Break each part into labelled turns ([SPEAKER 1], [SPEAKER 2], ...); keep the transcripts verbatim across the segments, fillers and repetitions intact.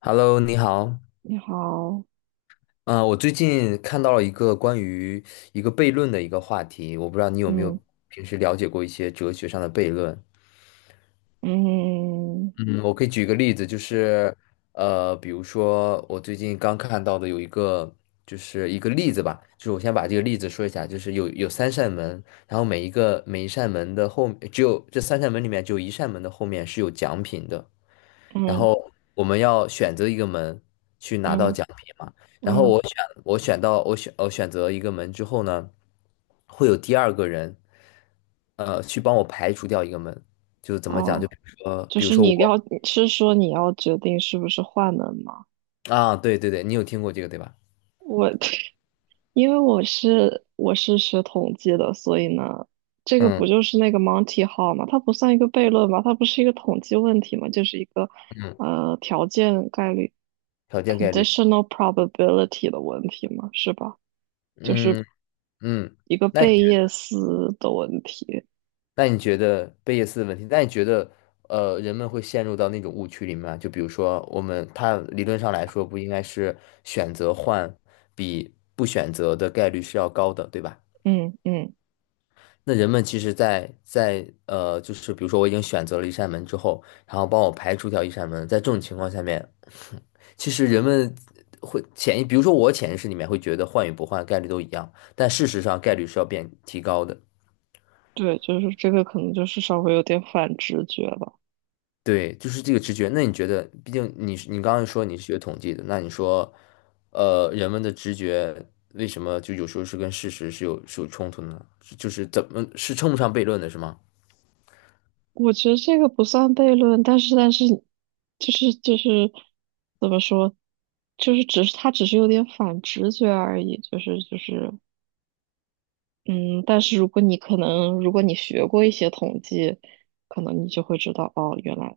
[SPEAKER 1] Hello，你好。
[SPEAKER 2] 你好，
[SPEAKER 1] 嗯、我最近看到了一个关于一个悖论的一个话题，我不知道你有没
[SPEAKER 2] 嗯
[SPEAKER 1] 有平时了解过一些哲学上的悖论。
[SPEAKER 2] 嗯
[SPEAKER 1] 嗯，我可以举个例子，就是，呃，比如说我最近刚看到的有一个，就是一个例子吧，就是我先把这个例子说一下，就是有有三扇门，然后每一个每一扇门的后，只有这三扇门里面只有一扇门的后面是有奖品的，然
[SPEAKER 2] 嗯
[SPEAKER 1] 后我们要选择一个门去拿到
[SPEAKER 2] 嗯
[SPEAKER 1] 奖品嘛，然后
[SPEAKER 2] 嗯，
[SPEAKER 1] 我选我选到我选我选择一个门之后呢，会有第二个人，呃，去帮我排除掉一个门，就是怎么讲，就
[SPEAKER 2] 哦，
[SPEAKER 1] 比如说
[SPEAKER 2] 就
[SPEAKER 1] 比如
[SPEAKER 2] 是
[SPEAKER 1] 说
[SPEAKER 2] 你
[SPEAKER 1] 我。
[SPEAKER 2] 要是说你要决定是不是换门吗？
[SPEAKER 1] 啊，对对对，你有听过这个对吧？
[SPEAKER 2] 我 因为我是我是学统计的，所以呢，这个不
[SPEAKER 1] 嗯，
[SPEAKER 2] 就是那个 Monty Hall 吗？它不算一个悖论吧？它不是一个统计问题吗？就是一个呃条件概率
[SPEAKER 1] 条件概率，
[SPEAKER 2] conditional probability 的问题嘛，是吧？就是
[SPEAKER 1] 嗯嗯，
[SPEAKER 2] 一个
[SPEAKER 1] 那你
[SPEAKER 2] 贝叶斯的问题。
[SPEAKER 1] 那你觉得贝叶斯的问题？那你觉得呃，人们会陷入到那种误区里面吗？就比如说，我们它理论上来说，不应该是选择换比不选择的概率是要高的，对吧？
[SPEAKER 2] 嗯嗯。
[SPEAKER 1] 那人们其实在，在呃，就是比如说我已经选择了一扇门之后，然后帮我排除掉一扇门，在这种情况下面，其实人们会潜意，比如说我潜意识里面会觉得换与不换概率都一样，但事实上概率是要变提高的。
[SPEAKER 2] 对，就是这个可能就是稍微有点反直觉吧。
[SPEAKER 1] 对，就是这个直觉。那你觉得，毕竟你是你刚刚说你是学统计的，那你说呃，人们的直觉为什么就有时候是跟事实是有是有冲突呢？是就是怎么是称不上悖论的，是吗？
[SPEAKER 2] 我觉得这个不算悖论，但是但是就是就是怎么说，就是只是他只是有点反直觉而已，就是就是嗯，但是如果你可能，如果你学过一些统计，可能你就会知道，哦，原来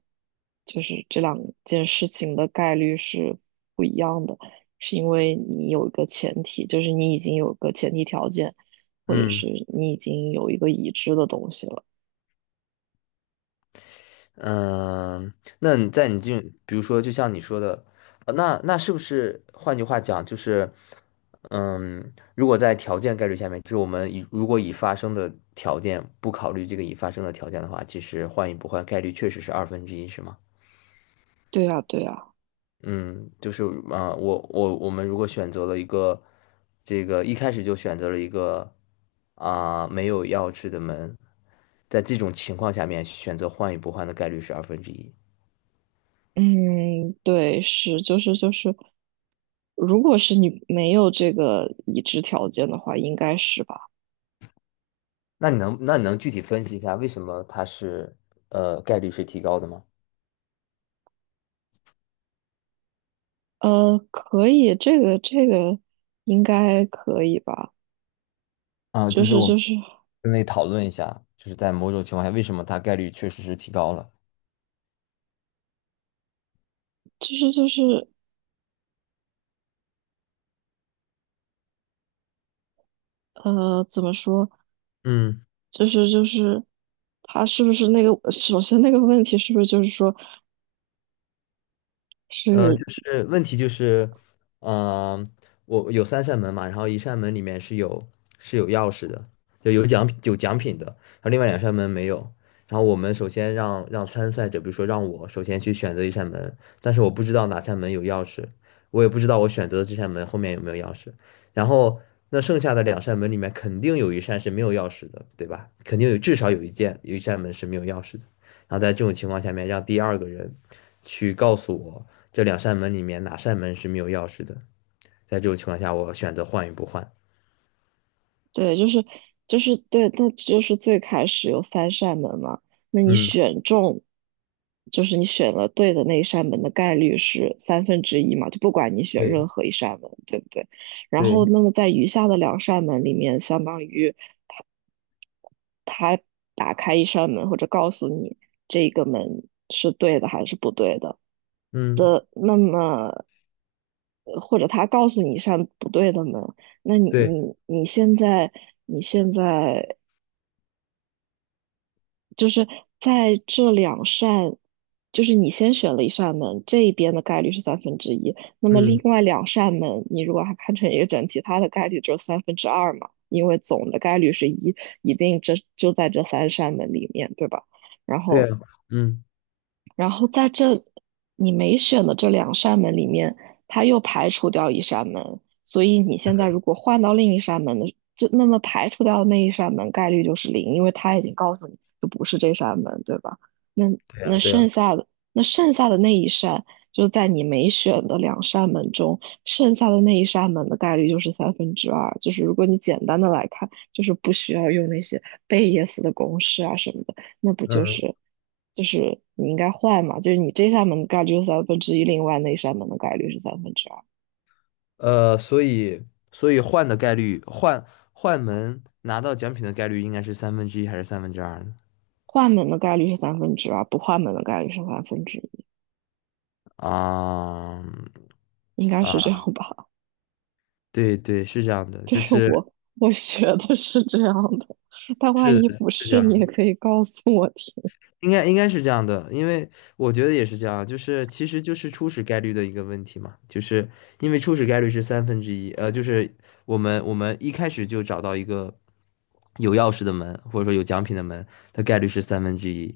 [SPEAKER 2] 就是这两件事情的概率是不一样的，是因为你有一个前提，就是你已经有个前提条件，或者
[SPEAKER 1] 嗯。
[SPEAKER 2] 是你已经有一个已知的东西了。
[SPEAKER 1] 嗯，那你在你这，比如说，就像你说的，呃那那是不是换句话讲，就是，嗯，如果在条件概率下面，就是我们以如果已发生的条件不考虑这个已发生的条件的话，其实换与不换概率确实是二分之一，是吗？
[SPEAKER 2] 对啊，对啊，
[SPEAKER 1] 嗯，就是啊、呃我我我们如果选择了一个这个一开始就选择了一个啊、没有钥匙的门，在这种情况下面选择换与不换的概率是二分之一。
[SPEAKER 2] 嗯，对，是，就是就是，如果是你没有这个已知条件的话，应该是吧？
[SPEAKER 1] 那你能那你能具体分析一下为什么它是呃概率是提高的吗？
[SPEAKER 2] 呃，可以，这个这个应该可以吧？
[SPEAKER 1] 啊，
[SPEAKER 2] 就
[SPEAKER 1] 就是
[SPEAKER 2] 是
[SPEAKER 1] 我们
[SPEAKER 2] 就是
[SPEAKER 1] 分类讨论一下，就是在某种情况下，为什么它概率确实是提高了？
[SPEAKER 2] 就是就是呃，怎么说？
[SPEAKER 1] 嗯。
[SPEAKER 2] 就是就是他是不是那个？首先那个问题是不是就是说
[SPEAKER 1] 呃，就
[SPEAKER 2] 是
[SPEAKER 1] 是问题就是，嗯、我有三扇门嘛，然后一扇门里面是有是有钥匙的，就有奖有奖品的，然后另外两扇门没有。然后我们首先让让参赛者，比如说让我首先去选择一扇门，但是我不知道哪扇门有钥匙，我也不知道我选择的这扇门后面有没有钥匙。然后那剩下的两扇门里面肯定有一扇是没有钥匙的，对吧？肯定有至少有一件有一扇门是没有钥匙的，然后在这种情况下面，让第二个人去告诉我。这两扇门里面哪扇门是没有钥匙的？在这种情况下，我选择换与不换。
[SPEAKER 2] 对，就是就是对，那就是最开始有三扇门嘛。那你
[SPEAKER 1] 嗯，
[SPEAKER 2] 选中，就是你选了对的那一扇门的概率是三分之一嘛？就不管你选
[SPEAKER 1] 对，
[SPEAKER 2] 任何一扇门，对不对？然后
[SPEAKER 1] 对，
[SPEAKER 2] 那么在余下的两扇门里面，相当于。他打开一扇门，或者告诉你这个门是对的还是不对的。
[SPEAKER 1] 嗯，
[SPEAKER 2] 那么，呃或者他告诉你一扇不对的门，那你
[SPEAKER 1] 对，
[SPEAKER 2] 你你现在你现在就是在这两扇，就是你先选了一扇门，这一边的概率是三分之一，那么
[SPEAKER 1] 嗯，
[SPEAKER 2] 另外两扇门，你如果还看成一个整体，它的概率只有三分之二嘛，因为总的概率是一，一定这就在这三扇门里面，对吧？然
[SPEAKER 1] 对
[SPEAKER 2] 后
[SPEAKER 1] 啊，嗯，
[SPEAKER 2] 然后在这你没选的这两扇门里面，它又排除掉一扇门，所以你现在如果换到另一扇门的，这那么排除掉的那一扇门概率就是零，因为它已经告诉你就不是这扇门，对吧？那
[SPEAKER 1] 对啊，
[SPEAKER 2] 那
[SPEAKER 1] 对啊，
[SPEAKER 2] 剩下的那剩下的那一扇，就在你没选的两扇门中，剩下的那一扇门的概率就是三分之二。就是如果你简单的来看，就是不需要用那些贝叶斯的公式啊什么的。那不就
[SPEAKER 1] 嗯，
[SPEAKER 2] 是就是你应该换嘛？就是你这扇门的概率是三分之一，另外那扇门的概率是三分之二。
[SPEAKER 1] 呃，所以，所以换的概率，换换门拿到奖品的概率应该是三分之一还是三分之二呢？
[SPEAKER 2] 换门的概率是三分之二，不换门的概率是三分之一，
[SPEAKER 1] 啊
[SPEAKER 2] 应该是这
[SPEAKER 1] 啊，
[SPEAKER 2] 样吧？
[SPEAKER 1] 对对，是这样 的，
[SPEAKER 2] 这
[SPEAKER 1] 就
[SPEAKER 2] 是
[SPEAKER 1] 是
[SPEAKER 2] 我我学的是这样的，但万
[SPEAKER 1] 是
[SPEAKER 2] 一
[SPEAKER 1] 的
[SPEAKER 2] 不
[SPEAKER 1] 是这
[SPEAKER 2] 是，你
[SPEAKER 1] 样
[SPEAKER 2] 也
[SPEAKER 1] 的。
[SPEAKER 2] 可以告诉我听
[SPEAKER 1] 应该应该是这样的，因为我觉得也是这样，就是其实就是初始概率的一个问题嘛，就是因为初始概率是三分之一，呃，就是我们我们一开始就找到一个有钥匙的门，或者说有奖品的门，它概率是三分之一，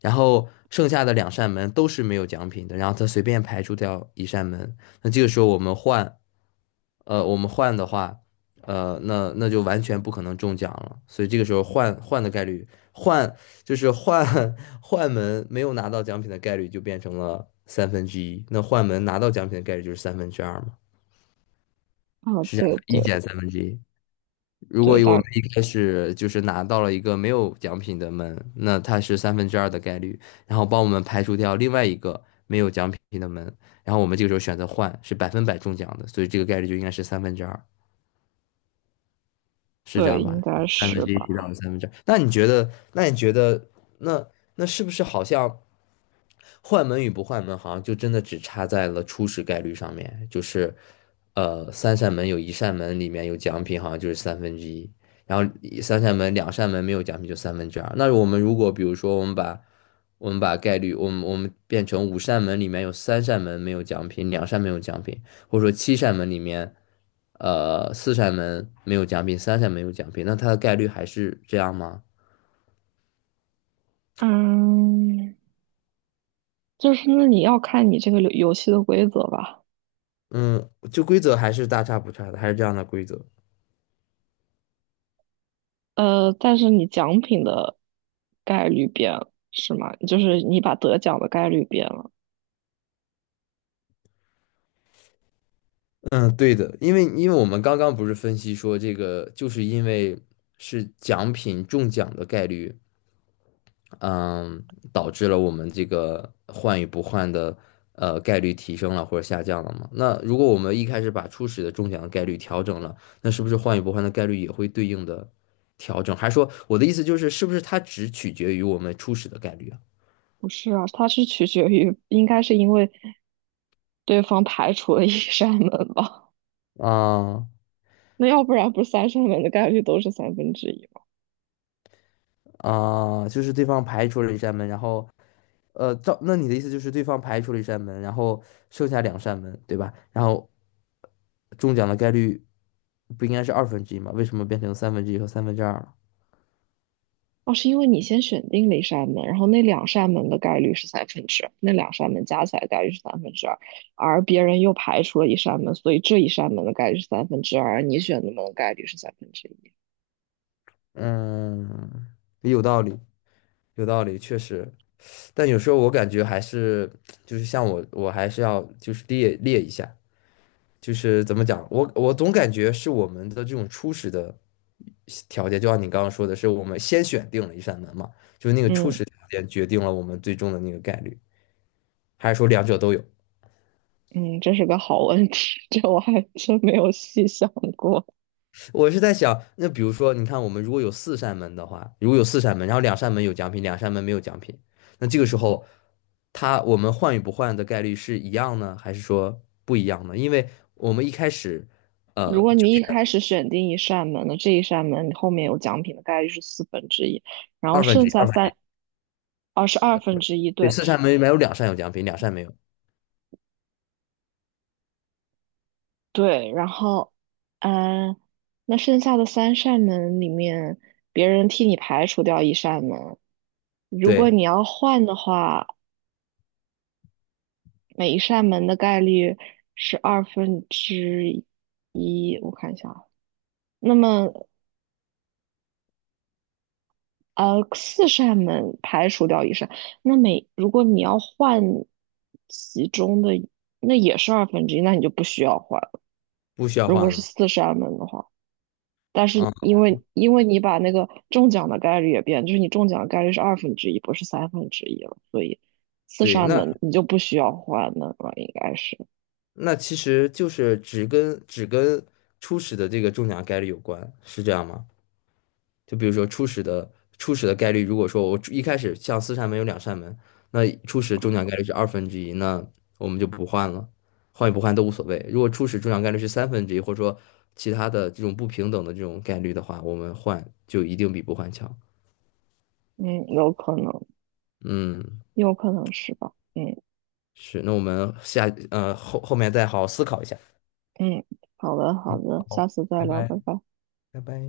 [SPEAKER 1] 然后剩下的两扇门都是没有奖品的，然后它随便排除掉一扇门，那这个时候我们换。呃，我们换的话，呃，那那就完全不可能中奖了。所以这个时候换换的概率，换就是换 换门没有拿到奖品的概率就变成了三分之一。那换门拿到奖品的概率就是三分之二嘛，
[SPEAKER 2] 啊。
[SPEAKER 1] 是这样，
[SPEAKER 2] 对
[SPEAKER 1] 一
[SPEAKER 2] 对
[SPEAKER 1] 减三分之一。如果
[SPEAKER 2] 对，
[SPEAKER 1] 我们
[SPEAKER 2] 大
[SPEAKER 1] 一开始就是拿到了一个没有奖品的门，那它是三分之二的概率，然后帮我们排除掉另外一个没有奖品的门，然后我们这个时候选择换是百分百中奖的，所以这个概率就应该是三分之二。是这
[SPEAKER 2] 对
[SPEAKER 1] 样
[SPEAKER 2] 应
[SPEAKER 1] 吧？
[SPEAKER 2] 该
[SPEAKER 1] 三分
[SPEAKER 2] 是
[SPEAKER 1] 之一提到
[SPEAKER 2] 吧？
[SPEAKER 1] 了三分之二。那你觉得？那你觉得？那那是不是好像换门与不换门，好像就真的只差在了初始概率上面？就是，呃，三扇门有一扇门里面有奖品，好像就是三分之一。然后一三扇门、两扇门没有奖品就三分之二。那我们如果比如说我们把我们把概率，我们我们变成五扇门里面有三扇门没有奖品，两扇没有奖品，或者说七扇门里面呃，四扇门没有奖品，三扇门有奖品，那它的概率还是这样吗？
[SPEAKER 2] 嗯，就是那你要看你这个游游戏的规则吧。
[SPEAKER 1] 嗯，就规则还是大差不差的，还是这样的规则。
[SPEAKER 2] 呃，但是你奖品的概率变了，是吗？就是你把得奖的概率变了，
[SPEAKER 1] 嗯，对的，因为因为我们刚刚不是分析说这个，就是因为是奖品中奖的概率嗯，导致了我们这个换与不换的呃概率提升了或者下降了嘛？那如果我们一开始把初始的中奖的概率调整了，那是不是换与不换的概率也会对应的调整？还是说我的意思就是，是不是它只取决于我们初始的概率
[SPEAKER 2] 不是啊？它是取决于，应该是因为对方排除了一 扇门吧？
[SPEAKER 1] 啊？啊
[SPEAKER 2] 那要不然不是三扇门的概率都是三分之一吗？
[SPEAKER 1] 啊，就是对方排除了一扇门，然后呃，照，那你的意思就是对方排除了一扇门，然后剩下两扇门，对吧？然后中奖的概率不应该是二分之一吗？为什么变成三分之一和三分之二了？
[SPEAKER 2] 哦，是因为你先选定了一扇门，然后那两扇门的概率是三分之那两扇门加起来的概率是三分之二，而别人又排除了一扇门，所以这一扇门的概率是三分之二，而你选的门的概率是三分之一。
[SPEAKER 1] 嗯，有道理，有道理，确实。但有时候我感觉还是，就是像我，我还是要就是列列一下，就是怎么讲，我我总感觉是我们的这种初始的条件，就像你刚刚说的是，我们先选定了一扇门嘛，就是那个初
[SPEAKER 2] 嗯。
[SPEAKER 1] 始条件决定了我们最终的那个概率，还是说两者都有？
[SPEAKER 2] 嗯，这是个好问题，这我还真没有细想过。
[SPEAKER 1] 我是在想，那比如说，你看我们如果有四扇门的话，如果有四扇门，然后两扇门有奖品，两扇门没有奖品，那这个时候，它我们换与不换的概率是一样呢，还是说不一样呢？因为我们一开始，呃，
[SPEAKER 2] 如果
[SPEAKER 1] 就
[SPEAKER 2] 你
[SPEAKER 1] 是
[SPEAKER 2] 一开始选定一扇门那这一扇门你后面有奖品的概率是四分之一，然后
[SPEAKER 1] 二分之
[SPEAKER 2] 剩
[SPEAKER 1] 一，
[SPEAKER 2] 下
[SPEAKER 1] 二分之一，
[SPEAKER 2] 三，哦，是二分之一，
[SPEAKER 1] 对，
[SPEAKER 2] 对
[SPEAKER 1] 四扇门里面有两扇有奖品，两扇没有，
[SPEAKER 2] 对，然后，嗯，那剩下的三扇门里面，别人替你排除掉一扇门，如果你
[SPEAKER 1] 对，
[SPEAKER 2] 要换的话，每一扇门的概率是二分之一，我看一下啊。那么呃，四扇门排除掉一扇，那每如果你要换其中的，那也是二分之一，那你就不需要换了。
[SPEAKER 1] 不需要
[SPEAKER 2] 如果
[SPEAKER 1] 换了
[SPEAKER 2] 是
[SPEAKER 1] 嘛？
[SPEAKER 2] 四扇门的话，但
[SPEAKER 1] 啊，
[SPEAKER 2] 是因为因为你把那个中奖的概率也变，就是你中奖的概率是二分之一，不是三分之一了，所以四
[SPEAKER 1] 对，
[SPEAKER 2] 扇
[SPEAKER 1] 那
[SPEAKER 2] 门你就不需要换的了，应该是，
[SPEAKER 1] 那其实就是只跟只跟初始的这个中奖概率有关，是这样吗？就比如说初始的初始的概率，如果说我一开始像四扇门有两扇门，那初始中奖概率是二分之一，那我们就不换了，换与不换都无所谓。如果初始中奖概率是三分之一，或者说其他的这种不平等的这种概率的话，我们换就一定比不换强。
[SPEAKER 2] 嗯，有可能，
[SPEAKER 1] 嗯，
[SPEAKER 2] 有可能是吧，嗯
[SPEAKER 1] 是，那我们下呃后后面再好好思考一下。
[SPEAKER 2] 嗯，好的好的，下
[SPEAKER 1] 好，
[SPEAKER 2] 次再
[SPEAKER 1] 拜
[SPEAKER 2] 聊，
[SPEAKER 1] 拜，
[SPEAKER 2] 拜拜。
[SPEAKER 1] 拜拜。